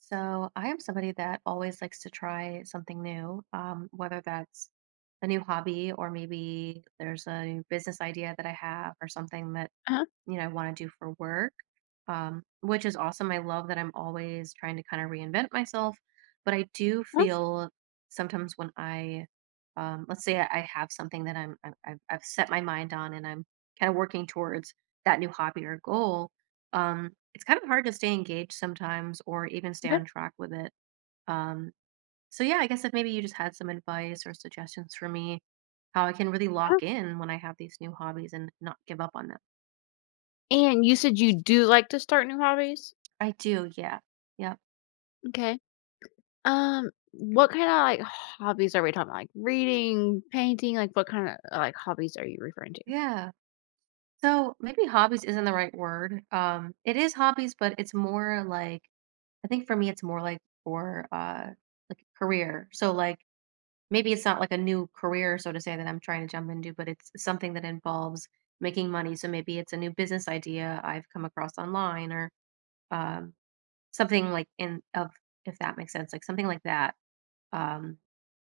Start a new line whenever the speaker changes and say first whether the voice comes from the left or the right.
right: So I am somebody that always likes to try something new, whether that's a new hobby or maybe there's a new business idea that I have or something that
left: Uh-huh,
right: I want to do for work, which is awesome. I love that I'm always trying to kind of reinvent myself. But I do
left: uh-huh,
right: feel sometimes when let's say I have something that I've set my mind on and I'm kind of working towards that new hobby or goal, it's kind of hard to stay engaged sometimes or even stay
left: okay,
right: on track with it. Um, so yeah, I guess if maybe you just had some advice or suggestions for me, how I can really
left: uh-huh,
right: lock in when I have these new hobbies and not give up on them.
left: and you said you do like to start new hobbies?
right: I do, yeah. Yep.
left: Okay, what kinda, like, hobbies are we talking about? Like, reading, painting, like, what kinda, like, hobbies are you referring to?
right: Yeah. So maybe hobbies isn't the right word. It is hobbies, but it's more like I think for me it's more like for like career. So like maybe it's not like a new career, so to say, that I'm trying to jump into, but it's something that involves making money. So maybe it's a new business idea I've come across online or um something like in of if that makes sense, like something like that. Um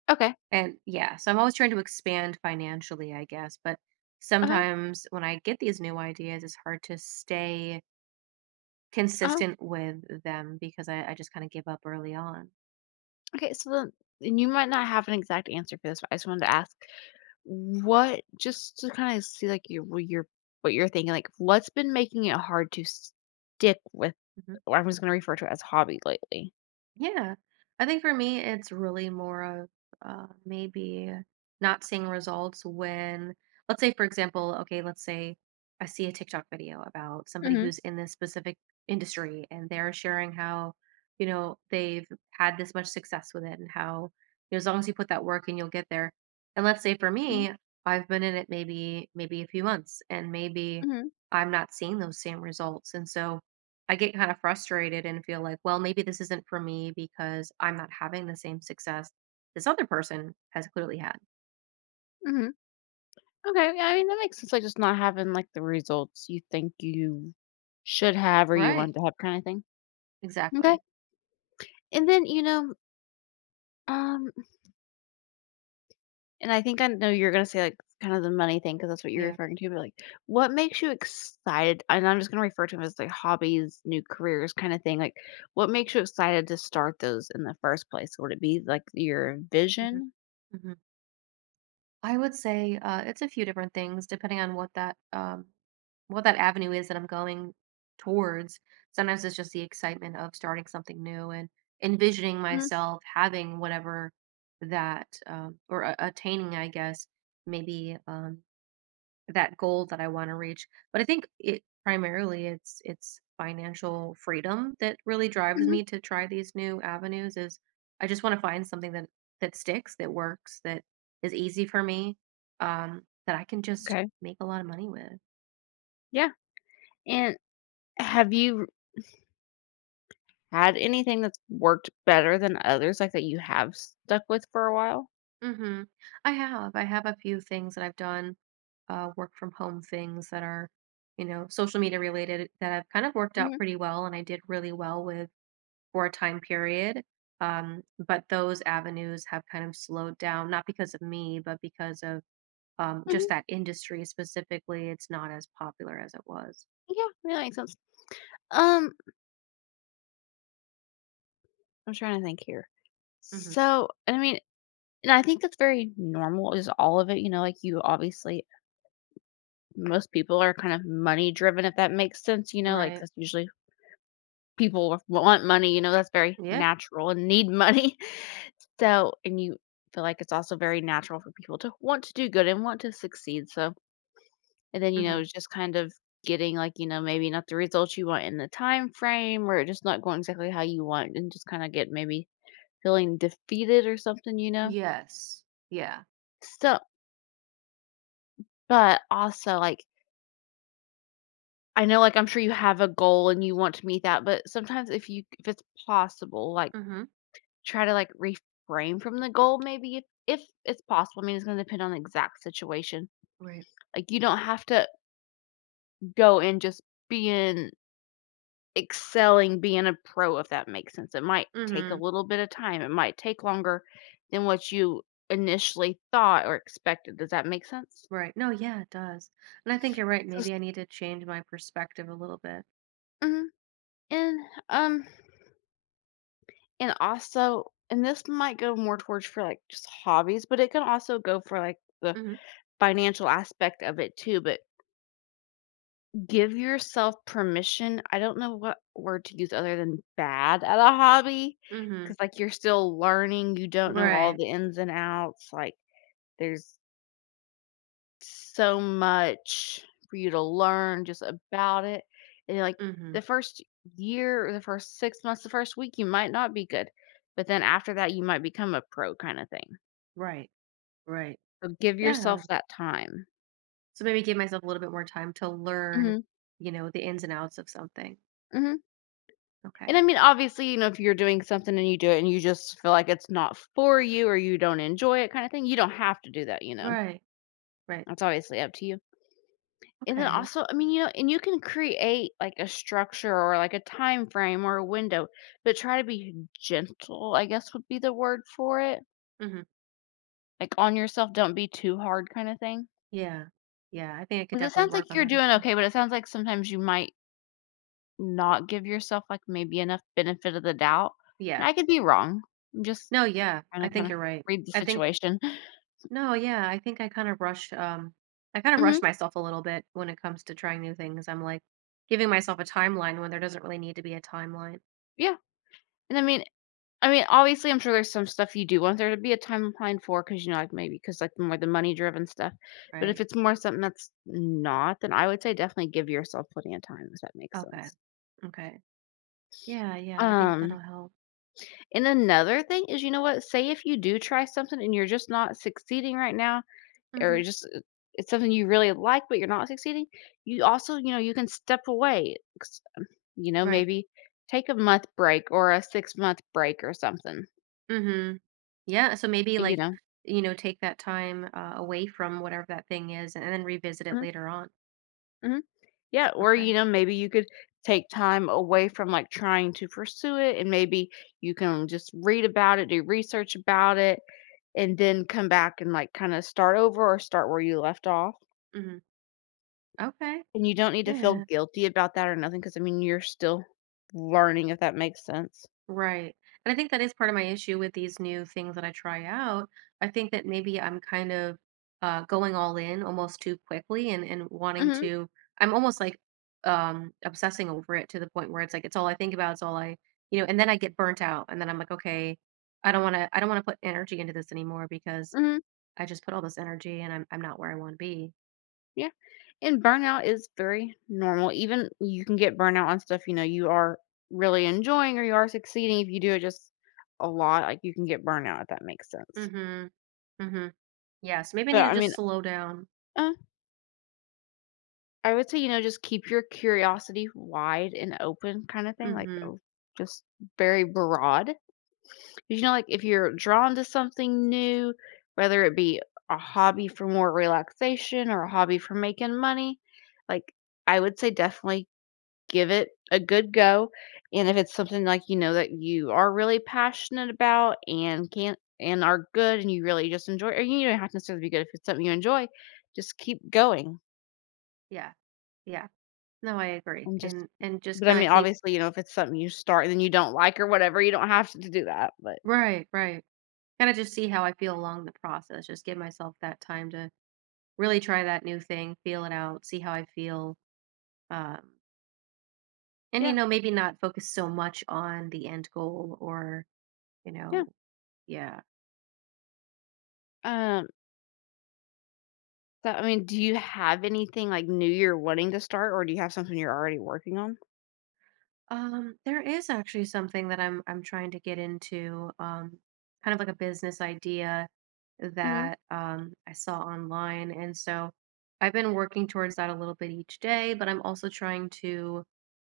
left: Okay,
right: And yeah, so I'm always trying to expand financially, I guess, but
left: uh-huh,
right: sometimes when I get these new ideas, it's hard to stay
left: uh-huh,
right: consistent with them because I just kind of give up early on.
left: okay, so then and you might not have an exact answer for this, but I just wanted to ask, what just to kinda see, like, your what you're thinking, like, what's been making it hard to stick with or I'm just gonna refer to it as hobby lately?
right: Yeah. I think for me, it's really more of maybe not seeing results when, let's say, for example, okay, let's say I see a TikTok video about somebody
left: Mhm,
right: who's in this specific industry and they're sharing how, they've had this much success with it and how, as long as you put that work in, you'll get there. And let's say for
left: mhm,
right: me, I've been in it maybe a few months and maybe
left: mhm,
right: I'm not seeing those same results. And so, I get kind of frustrated and feel like, well, maybe this isn't for me because I'm not having the same success this other person has clearly had.
left: mhm. Okay, yeah, I mean, that makes sense, like, just not having, like, the results you think you should have or you
right: Right.
left: want to have kinda thing. Okay,
right: Exactly.
left: and then, you know, um, and I think I know you're gonna say, like, kind of the money thing because that's what you're
right: Yeah.
left: referring to, but, like, what makes you excited and I'm just gonna refer to them as, like, hobbies, new careers kinda thing, like, what makes you excited to start those in the first place? Would it be, like, your
right: hmm
left: vision?
right: hmm I would say it's a few different things depending on what that avenue is that I'm going towards. Sometimes it's just the excitement of starting something new and envisioning
left: Mhm,
right: myself having whatever attaining, I guess, maybe that goal that I wanna reach. But I think it primarily it's financial freedom that really drives
left: mhm,
right: me to try these new avenues is I just wanna find something that that sticks, that works, that is easy for me, that I can just
left: okay,
right: make a lot of money with.
left: yeah, and have you Had anything that's worked better than others, like, that you have stuck with for a while?
right: Mhm. I have. I have a few things that I've done, work from home things that are, social media related that have kind of worked out
left: Mhm,
right: pretty well, and I did really well with for a time period. But those avenues have kind of slowed down, not because of me, but because of
left: mhm,
right: just that industry specifically. It's not as popular as it was.
left: yeah, Yeah, that makes sense. Um, I'm trying to think here.
right: Hmm.
left: So, I mean and I think that's very normal is all of it, you know, like, you obviously most people are kind of money driven, if that makes sense, you know, like,
right: Right.
left: that's usually people want money, you know, that's very
right: Yeah.
left: natural and need money. So and you feel like it's also very natural for people to want to do good and want to succeed, so And then, you
right: Hmm.
left: know, just kind of getting like, you know, maybe not the results you want in the time frame or just not going exactly how you want and just kind of get maybe feeling defeated or something, you know.
right: Yes. Yeah.
left: So, but also like I know like I'm sure you have a goal and you want to meet that, but sometimes if it's possible, like
right: Hmm.
left: try to like reframe from the goal maybe if it's possible. I mean, it's going to depend on the exact situation.
right: Right.
left: Like you don't have to go and just being excelling being a pro, if that makes sense. It might take a
right: Hmm.
left: little bit of time. It might take longer than what you initially thought or expected. Does that make sense?
right: Right. No, yeah, it does. And I think you're right.
left: So s-
right: Maybe I need to change my perspective a little bit.
left: mhm, and um and also and this might go more towards for like just hobbies, but it can also go for like the
right: Hmm.
left: financial aspect of it too. But give yourself permission. I don't know what word to use other than bad at a hobby.
right: Hmm.
left: Cause like you're still learning, you don't know all
right: Right.
left: the ins and outs. Like There's so much for you to learn just about it. And like
right: Hmm.
left: the first year or the first 6 months, the first week, you might not be good. But then after that, you might become a pro kind of thing.
right: Right. Right.
left: So give
right: Yeah.
left: yourself that time.
right: So maybe give myself a little bit more time to learn,
left: Hmm
right: the ins and outs of something.
left: hmm And I
right: Okay.
left: mean, obviously, you know, if you're doing something and you do it and you just feel like it's not for you or you don't enjoy it kind of thing, you don't have to do that, you know.
right: Right. Right.
left: That's obviously up to you. And then
right: Okay.
left: also, I mean, you know, and you can create like a structure or like a time frame or a window, but try to be gentle, I guess would be the word for it.
right: Hmm.
left: Like on yourself, don't be too hard kind of thing.
right: Yeah. Yeah. I think I could
left: 'Cause it
right: definitely
left: sounds
right: work
left: like
right: on
left: you're
right: that as
left: doing
right: well.
left: okay, but it sounds like sometimes you might not give yourself like maybe enough benefit of the doubt. And
right: Yeah.
left: I could be wrong. I'm just
right: No, yeah.
left: trying
right: I
left: to kind
right: think
left: of
right: you're right.
left: read the
right: I think
left: situation.
right: no, yeah. I think I kind of rush
left: hmm
right: myself a little bit when it comes to trying new things. I'm like giving myself a timeline when there doesn't really need to be a timeline,
left: Yeah. And I mean, obviously, I'm sure there's some stuff you do want there to be a timeline for, because you know, like, maybe because like, more the money-driven stuff, but if
right: right?
left: it's more something that's not, then I would say definitely give yourself plenty of time, if that makes
right: Okay.
left: sense.
right: Okay. Yeah, yeah. I think that'll
left: Um,
right: help.
left: and another thing is, you know what? Say if you do try something and you're just not succeeding right now, or
right: Mhm.
left: just it's something you really like, but you're not succeeding, you also, you know, you can step away, s you know,
right: Right.
left: maybe take a month break or a six-month break or something,
right: Mhm. Yeah, so maybe
left: you
right: like,
left: know?
right: take that time away from whatever that thing is and then revisit it
left: Mhm,
right: later on.
left: mhm. Yeah, or,
right: Okay.
left: you know, maybe you could take time away from, like, trying to pursue it, and maybe you can just read about it, do research about it, and then come back and, like, kinda start over or start where you left off.
right: Hmm. Okay.
left: And you don't need to
right: Yeah.
left: feel guilty about that or nothing, because I mean, you're still learning, if that makes sense.
right: Right. And I think that is part of my issue with these new things that I try out. I think that maybe I'm kind of going all in almost too quickly and wanting
left: Mhm,
right: to, I'm almost like obsessing over it to the point where it's like, it's all I think about. It's all I, you know, and then I get burnt out and then I'm like, okay, I don't want to put energy into this anymore because
left: mhm,
right: I just put all this energy and I'm not where I want to be.
left: yeah, and burnout is very normal. Even you can get burnout on stuff, you know, you are really enjoying or you are succeeding if you do it just a lot, like, you can get burnout, if that makes sense.
right: Mhm. Mhm. Yes, maybe I need
left: But,
right: to
left: I
right: just
left: mean,
right: slow down.
left: Uh, I would say, you know, just keep your curiosity wide and open kind of thing, like,
right: Mhm.
left: oh, just very broad. 'Cause, you know, like if you're drawn to something new, whether it be a hobby for more relaxation or a hobby for making money, like I would say definitely give it a good go. And if it's something like you know that you are really passionate about and can and are good and you really just enjoy, or you don't have to necessarily be good if it's something you enjoy, just keep going.
right: Yeah. Yeah. No, I agree.
left: And just
right: And just
left: but, I
right: kind of
left: mean,
right: keep
left: obviously, you know, if it's something you start and then you don't like or whatever, you don't have to do that, but
right: right, right. Kind of just see how I feel along the process. Just give myself that time to really try that new thing, feel it out, see how I feel. Um and
left: yeah,
right: maybe not focus so much on the end goal or, you
left: yeah.
right: know, yeah.
left: Um, so, I mean, do you have anything, like, new you're wanting to start, or do you have something you're already working on?
right: There is actually something that I'm trying to get into, kind of like a business idea
left: Mhm,
right: that I saw online, and so I've been working towards that a little bit each day. But I'm also trying to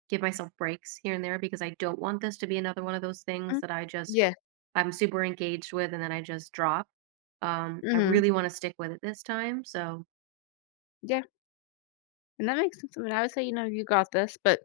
right: give myself breaks here and there because I don't want this to be another one of those things
left: mhm.
right: that
left: Yeah,
right: I'm super engaged with and then I just drop. I
left: mhm,
right: really want to stick with it this time. So
left: yeah, and that makes sense. I mean, I would say, you know, you got this, but,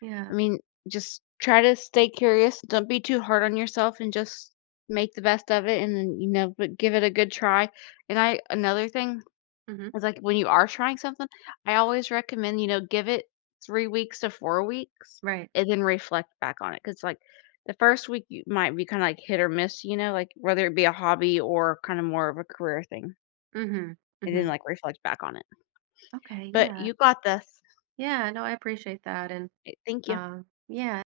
right: yeah.
left: I mean, just try to stay curious, don't be too hard on yourself, and just make the best of it, and then, you know, but give it a good try, and I another thing
right: Hmm.
left: It's like when you are trying something, I always recommend, you know, give it 3 weeks to 4 weeks
right: Right.
left: and then reflect back on it because like, the first week you might be kinda, like, hit or miss, you know, like, whether it be a hobby or kinda more of a career thing,
right: Hmm.
left: and then,
right: Hmm.
left: like, reflect back on it.
right: Okay.
left: But
right: Yeah.
left: you got this.
right: Yeah. No, I appreciate that, and.
left: Eh, thank you.
right: Uh, yeah,